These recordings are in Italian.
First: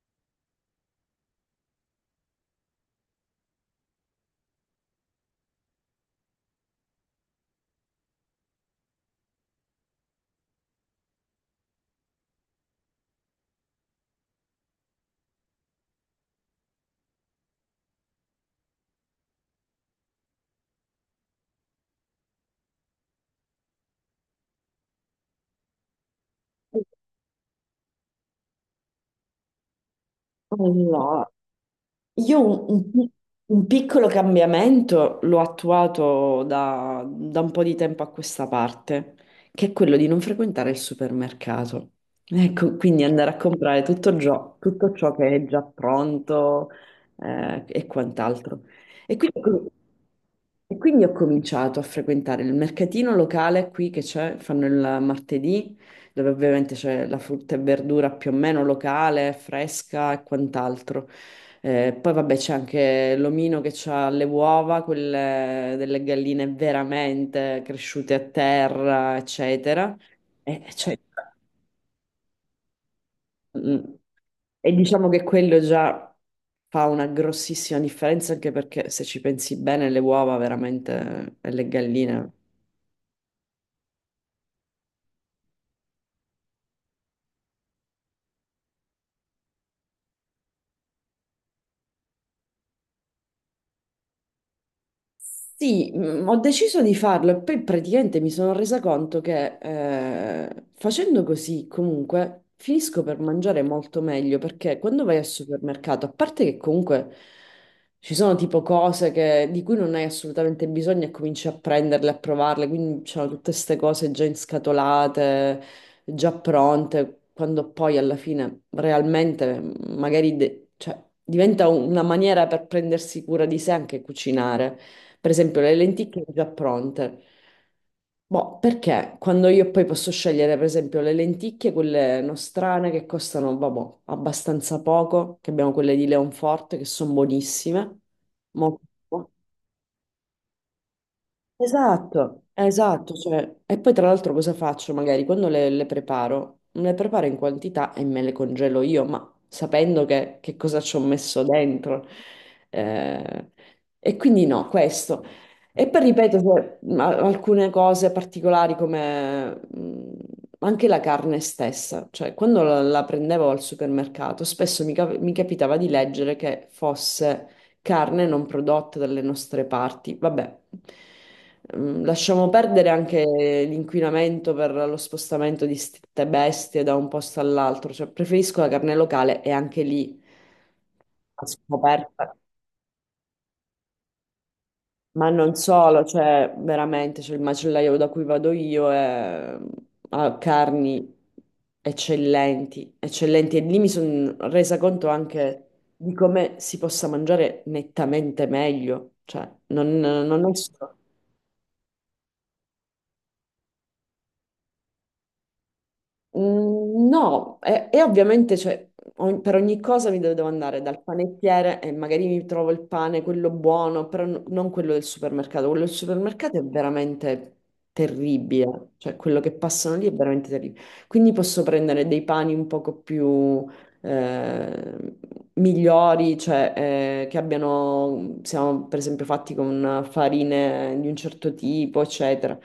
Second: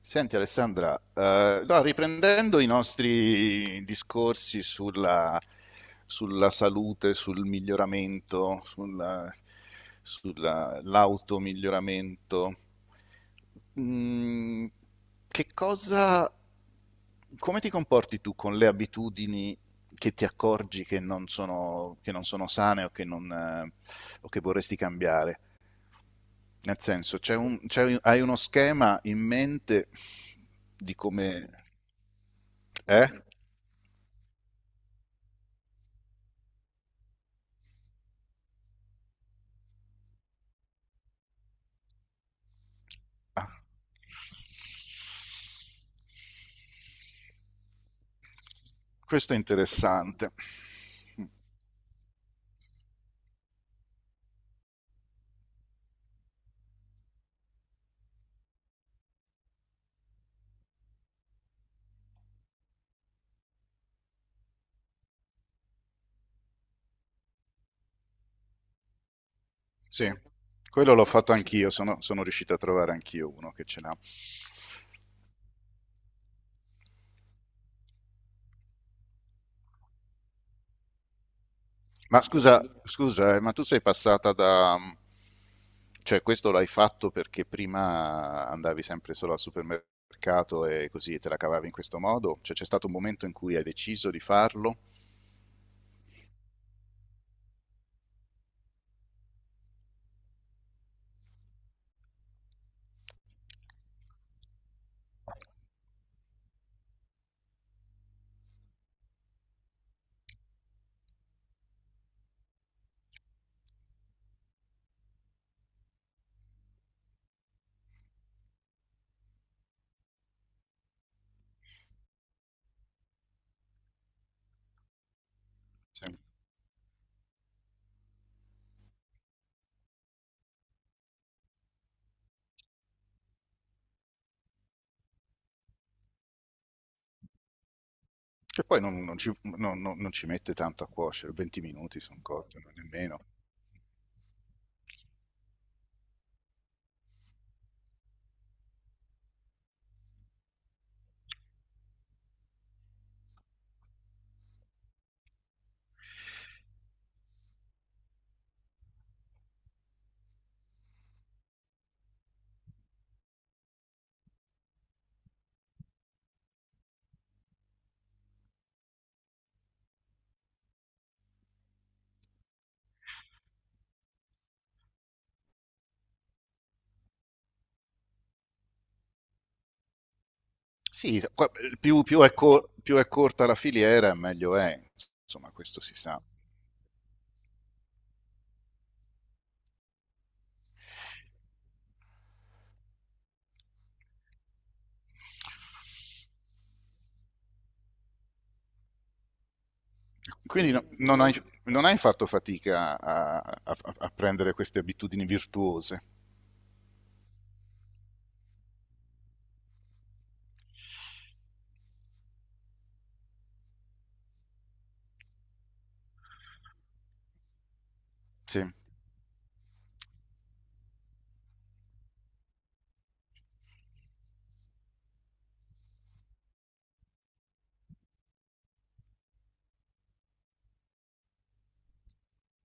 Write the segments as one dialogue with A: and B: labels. A: Senti Alessandra, no, riprendendo i nostri discorsi sulla, sulla salute, sul miglioramento, sull'automiglioramento, mm, che cosa, come ti comporti tu con le abitudini che ti accorgi che non sono sane o che non, o che vorresti cambiare? Nel senso, hai uno schema in mente di
B: Allora,
A: come...
B: io
A: Eh?
B: un piccolo cambiamento l'ho attuato da un po' di tempo a questa parte, che è quello di non frequentare il supermercato. Ecco, quindi andare a
A: Ah,
B: comprare tutto ciò che è già pronto, e quant'altro. E
A: questo è
B: quindi,
A: interessante.
B: e quindi ho cominciato a frequentare il mercatino locale qui che c'è, fanno il martedì, dove ovviamente c'è la frutta e verdura più o meno locale, fresca e quant'altro. Poi vabbè c'è anche l'omino che ha le uova, quelle delle galline veramente cresciute a terra, eccetera.
A: Sì,
B: E,
A: quello
B: cioè,
A: l'ho fatto anch'io, sono riuscito a trovare anch'io uno che ce
B: mm,
A: l'ha.
B: e diciamo che quello già fa una grossissima differenza anche perché se ci pensi bene le uova veramente e le
A: Ma
B: galline.
A: scusa, ma tu sei passata da... Cioè, questo l'hai fatto perché prima andavi sempre solo al supermercato e così te la cavavi in questo modo? Cioè, c'è stato un momento in cui hai deciso di farlo?
B: Sì, ho deciso di farlo e poi praticamente mi sono resa conto che facendo così comunque finisco per mangiare molto meglio, perché quando vai al supermercato, a parte che comunque ci sono tipo cose di cui non hai assolutamente bisogno e cominci a prenderle, a provarle, quindi c'erano tutte queste cose già inscatolate, già pronte, quando poi alla fine realmente magari cioè, diventa una maniera per prendersi cura di sé anche cucinare. Per esempio, le
A: Sì.
B: lenticchie già pronte. Boh, perché quando io poi posso scegliere, per esempio, le lenticchie, quelle nostrane che costano, vabbè, abbastanza poco, che abbiamo quelle di Leonforte che sono buonissime,
A: Che
B: molto.
A: poi
B: Buone.
A: non ci mette tanto a cuocere, 20 minuti sono
B: Esatto,
A: cotte, non
B: esatto,
A: nemmeno.
B: cioè, e poi tra l'altro cosa faccio? Magari quando le preparo in quantità e me le congelo io, ma sapendo che cosa ci ho messo dentro. Eh, e quindi no, questo. E poi ripeto, cioè, alcune cose particolari come anche la carne stessa, cioè quando la prendevo al supermercato, spesso mi capitava di leggere che fosse carne non prodotta dalle nostre parti. Vabbè. Lasciamo perdere anche l'inquinamento per lo spostamento di ste bestie da un posto all'altro, cioè preferisco la carne locale e anche lì
A: Sì,
B: a
A: qua-
B: scoperta.
A: più è corta la filiera, meglio è,
B: Ma
A: insomma,
B: non
A: questo si
B: solo,
A: sa.
B: cioè veramente c'è il macellaio da cui vado io e ha carni eccellenti, eccellenti. E lì mi sono resa conto anche di come si possa mangiare nettamente meglio. Cioè, non è
A: Quindi
B: solo.
A: non hai, non hai fatto fatica a, a prendere queste abitudini virtuose.
B: No, e ovviamente cioè, per ogni cosa mi devo andare dal panettiere e magari mi trovo il pane, quello buono, però non quello del supermercato. Quello del supermercato è veramente
A: Sì,
B: terribile, cioè quello che passano lì è veramente terribile. Quindi posso prendere dei pani un poco più eh, migliori, cioè che abbiano, siamo per esempio fatti con farine di un certo tipo, eccetera.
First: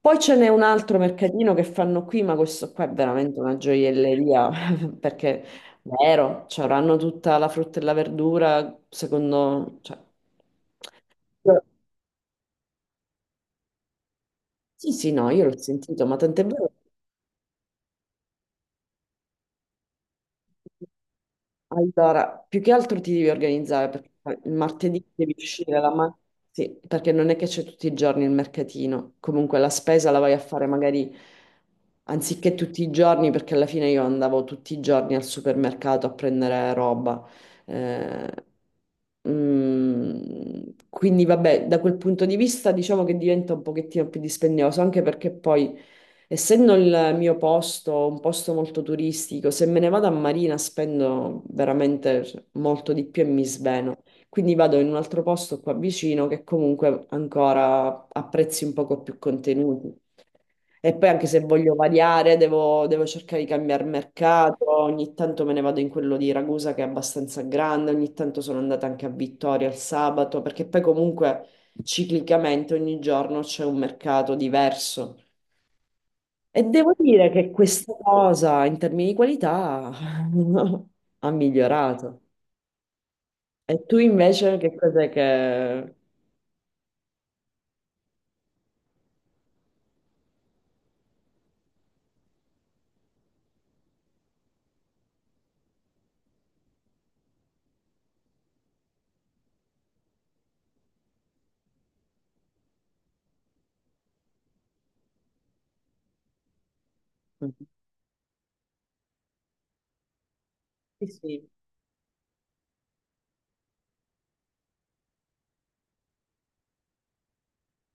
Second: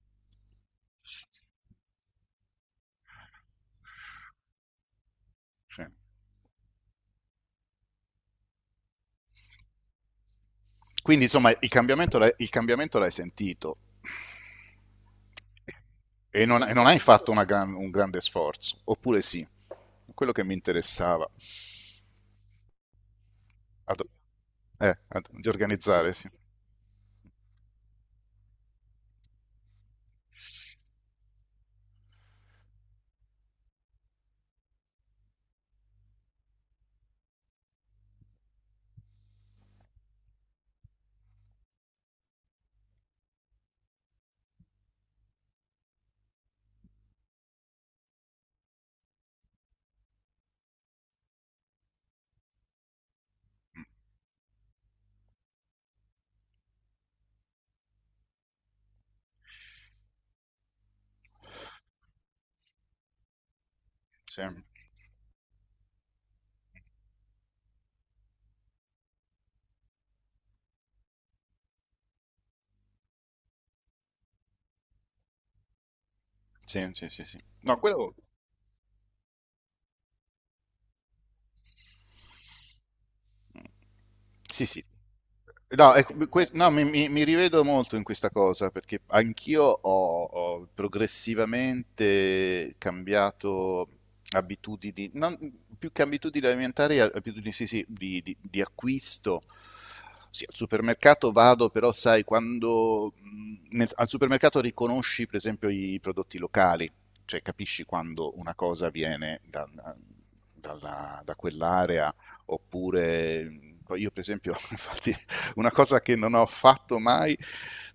B: Poi ce n'è un altro mercatino che fanno qui, ma questo qua è veramente una gioielleria, perché
A: sì.
B: vero, cioè, avranno tutta la frutta e la verdura, secondo, cioè,
A: Quindi, insomma, il cambiamento l'hai sentito
B: sì, sì, no, io l'ho sentito, ma tant'è vero.
A: e non hai fatto un grande sforzo, oppure sì, quello che mi interessava.
B: Allora, più che altro ti devi organizzare,
A: Ad-
B: perché il martedì devi
A: di
B: uscire la
A: organizzare,
B: mattina,
A: sì.
B: sì, perché non è che c'è tutti i giorni il mercatino. Comunque la spesa la vai a fare magari anziché tutti i giorni, perché alla fine io andavo tutti i giorni al supermercato a prendere roba. Eh, quindi vabbè, da quel punto di vista diciamo che diventa un pochettino più dispendioso, anche perché poi essendo il mio posto un posto molto turistico, se me ne vado a Marina spendo veramente molto di più e mi sveno. Quindi vado in un altro posto qua vicino che comunque ancora ha prezzi un poco più contenuti. E poi anche se voglio variare, devo cercare di cambiare
A: Sì,
B: mercato. Ogni tanto me ne vado in quello di Ragusa che è abbastanza grande, ogni tanto sono andata anche a Vittoria il sabato, perché poi comunque ciclicamente ogni giorno c'è un mercato diverso. E
A: sì,
B: devo
A: sì, sì,
B: dire
A: sì.
B: che
A: No,
B: questa
A: quello.
B: cosa in termini di qualità ha migliorato. E tu invece
A: Sì,
B: che
A: sì.
B: cos'è che?
A: No, ecco, no, mi rivedo molto in questa cosa perché anch'io ho progressivamente cambiato abitudini, più che abitudini alimentari, abitudini sì, di acquisto. Sì, al supermercato vado, però sai, quando al supermercato riconosci per esempio i prodotti locali, cioè capisci quando una cosa viene da,
B: Sì,
A: da
B: sì.
A: quell'area oppure io per esempio, infatti, una cosa che non ho fatto mai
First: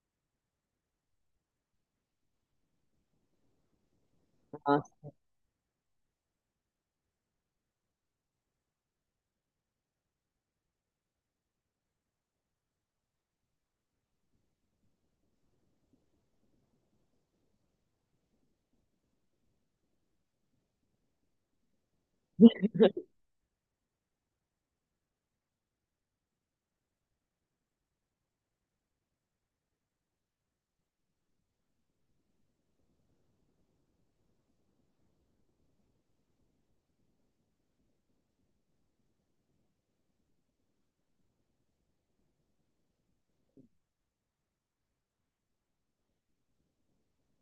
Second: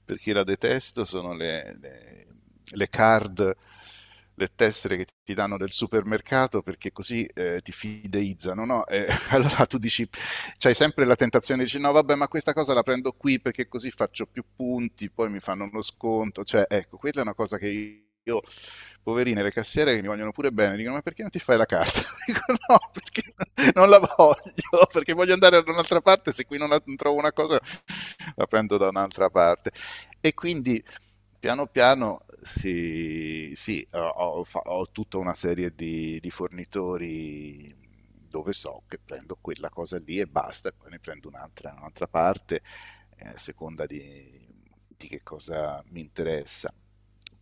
A: perché la detesto sono le card, le
B: Ah,
A: tessere che
B: sì.
A: ti danno del supermercato perché così ti fideizzano, no? E allora tu dici, c'hai sempre la tentazione di dire no, vabbè, ma questa cosa la prendo qui perché così faccio più punti, poi mi fanno uno sconto, cioè ecco, quella è una cosa che io, poverine, le cassiere che mi vogliono pure bene, dicono ma perché non ti fai la carta? Dico no, perché non la voglio, perché voglio andare da un'altra parte, se qui non trovo una cosa la prendo da un'altra parte. E quindi piano piano sì, ho, tutta una serie di, fornitori dove so che prendo quella cosa lì e basta, e poi ne prendo un'altra, un'altra parte a seconda di che cosa mi interessa.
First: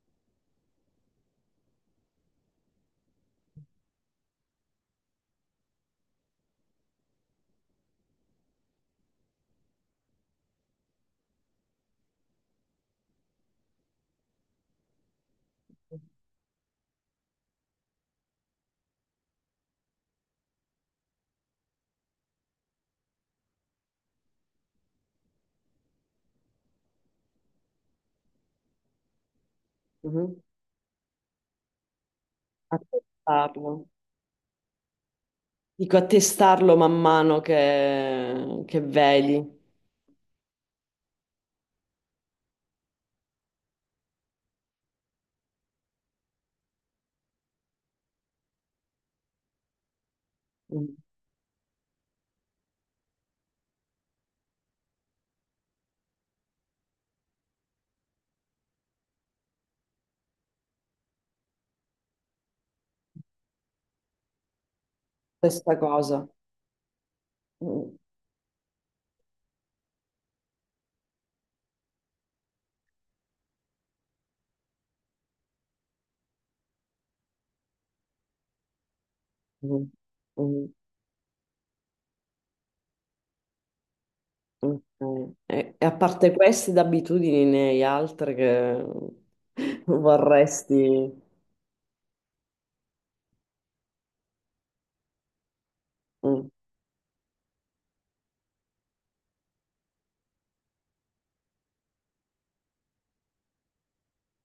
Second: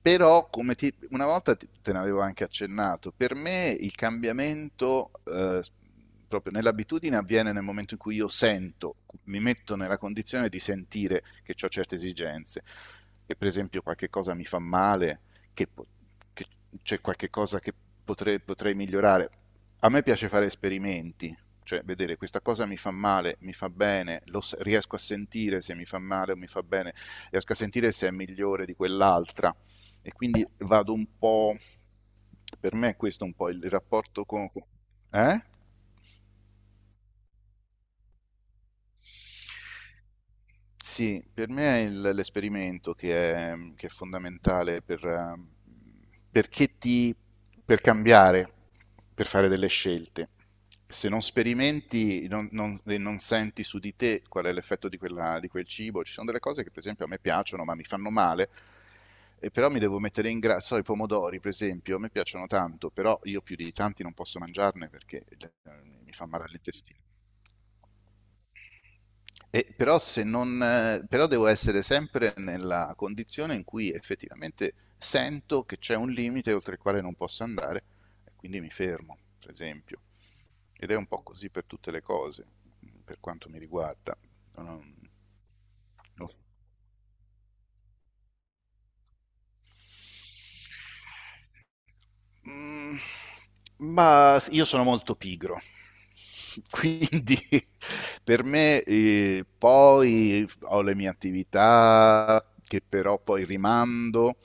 A: Però come ti, una volta te ne avevo anche accennato, per me il cambiamento proprio nell'abitudine avviene nel momento in cui io sento, mi metto nella condizione di sentire che ho certe esigenze, che per esempio qualche cosa mi fa male, che, che c'è qualche cosa che potrei migliorare. A me piace fare esperimenti, cioè vedere questa cosa mi fa male, mi fa bene, riesco a sentire se mi fa male o mi fa bene, riesco a sentire se è migliore di quell'altra e
B: Mhm.
A: quindi vado un po', per
B: A
A: me questo è un po' il
B: testarlo.
A: rapporto con... Eh?
B: Dico, a testarlo man mano che vedi.
A: Sì, per me è l'esperimento che è fondamentale per, perché ti, per cambiare, per fare delle scelte.
B: Mhm.
A: Se non sperimenti e non senti su di te qual è l'effetto di di quel cibo, ci sono delle cose che per esempio a me piacciono ma mi fanno male, e però mi devo mettere in grado, so, i pomodori per esempio, a me piacciono tanto, però io più di tanti non posso mangiarne perché eh,
B: Questa
A: mi fa
B: cosa.
A: male all'intestino.
B: Mhm.
A: E però, se non, però devo essere sempre nella condizione in cui effettivamente sento che c'è un limite oltre il quale non posso andare, e quindi mi fermo, per esempio.
B: Mhm.
A: Ed è un po' così per tutte le cose, per quanto mi riguarda.
B: Mhm.
A: Non-
B: Ok. E a parte
A: non-
B: queste d'abitudini, ne hai altre che vorresti?
A: Mm, ma io sono molto pigro,
B: Mm,
A: quindi per me poi ho le mie attività che però poi rimando,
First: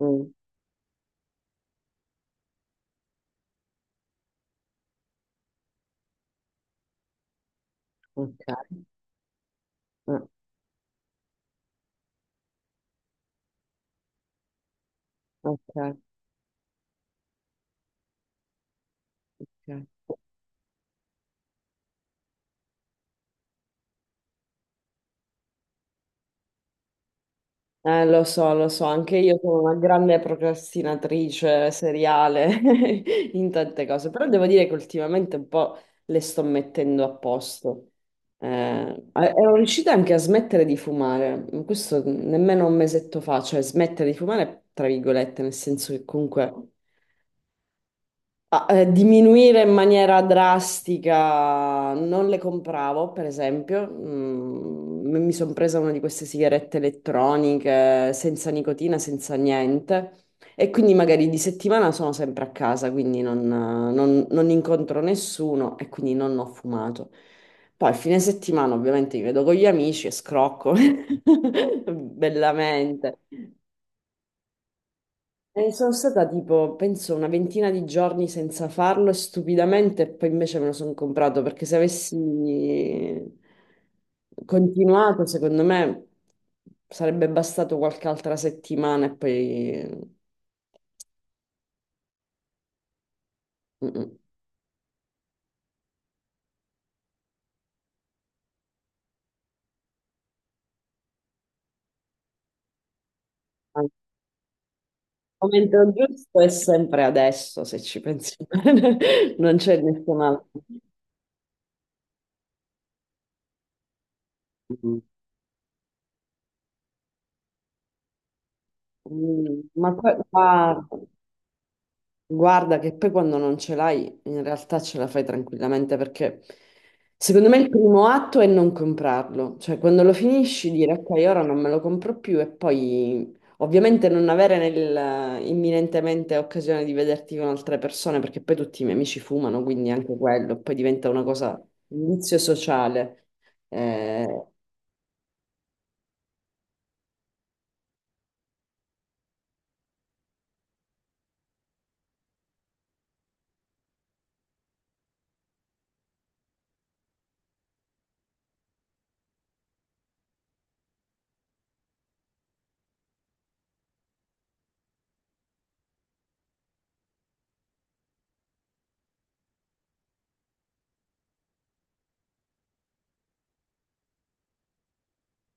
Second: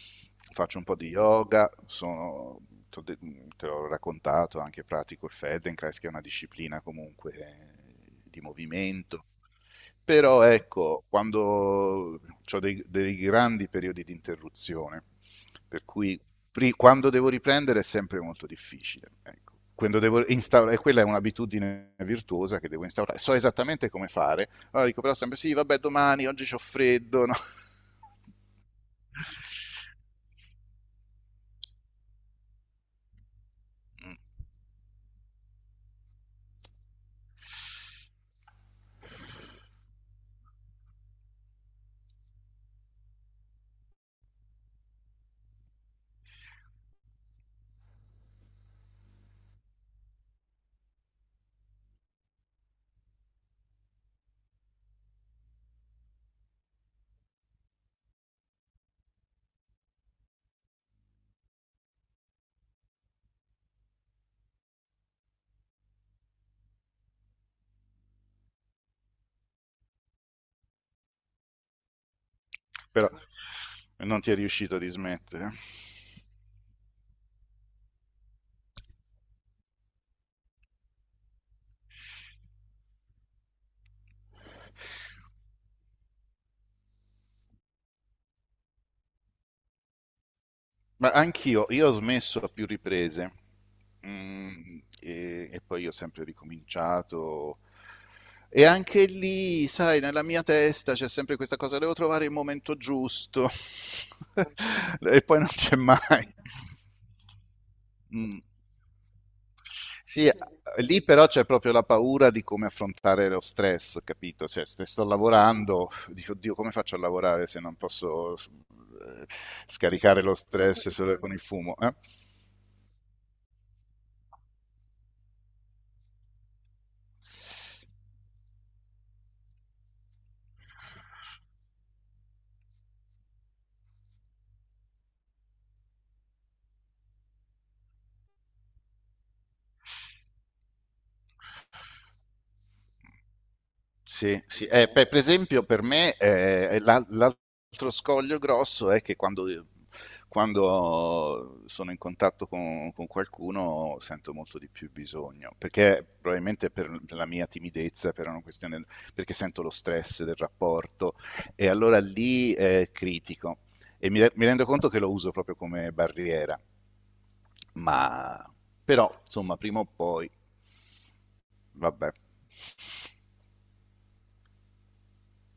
B: mm.
A: faccio un po' di yoga, sono, t'ho de- te l'ho raccontato, anche pratico il Feldenkrais, che è una disciplina comunque
B: Ok,
A: di movimento.
B: eh,
A: Però ecco, quando ho dei grandi periodi di interruzione, per
B: ok,
A: cui quando devo riprendere è sempre molto difficile. Ecco. Quando
B: ok.
A: devo instaurare, quella è un'abitudine virtuosa che devo instaurare. So esattamente come fare, allora dico però sempre sì, vabbè, domani, oggi c'ho freddo, no?
B: Lo so, anche io sono una grande procrastinatrice seriale in tante cose, però devo dire che ultimamente un po' le sto mettendo a posto. Ero riuscita anche a smettere di fumare, questo nemmeno un mesetto fa, cioè smettere di fumare, tra virgolette, nel senso che comunque. Diminuire in maniera drastica, non le compravo, per esempio. Mi sono presa una di queste sigarette elettroniche senza nicotina, senza niente. E quindi magari di settimana sono sempre a casa, quindi non incontro nessuno e quindi non ho fumato. Poi a fine settimana ovviamente mi vedo con gli amici e scrocco
A: Però
B: bellamente.
A: non ti è riuscito di smettere.
B: Sono stata tipo, penso, una ventina di giorni senza farlo, e stupidamente poi invece me lo sono comprato, perché se avessi continuato, secondo me sarebbe bastato qualche altra settimana e poi.
A: Ma anch'io, io ho smesso a più riprese.
B: Mm-mm.
A: E poi ho sempre ricominciato. E anche lì, sai, nella mia testa c'è sempre questa cosa, devo trovare il momento giusto
B: Al
A: e poi non c'è
B: momento
A: mai.
B: giusto è sempre adesso, se ci pensi
A: Mm.
B: bene, non c'è nessun
A: Sì,
B: altro.
A: lì però c'è proprio la paura di come affrontare lo stress, capito? Cioè, se
B: Mm.
A: sto lavorando, dico, oddio, come faccio a lavorare se non posso
B: Ma poi,
A: scaricare lo
B: guarda,
A: stress solo con il fumo? Eh?
B: Guarda che poi quando non ce l'hai, in realtà ce la fai tranquillamente, perché secondo me il primo atto è non comprarlo, cioè quando lo finisci dire ok, ora non me lo compro più, e poi ovviamente non avere nel, imminentemente occasione di vederti con altre persone, perché poi tutti i miei amici fumano, quindi anche quello, poi diventa una cosa, un vizio sociale.
A: Sì,
B: Eh,
A: sì. Per esempio per me l'altro scoglio grosso è che quando, quando sono in contatto con qualcuno sento molto di più bisogno, perché probabilmente per la mia timidezza, per una questione, perché sento lo stress del rapporto e allora lì critico e mi rendo conto che lo uso proprio come barriera, ma però insomma prima o poi, vabbè.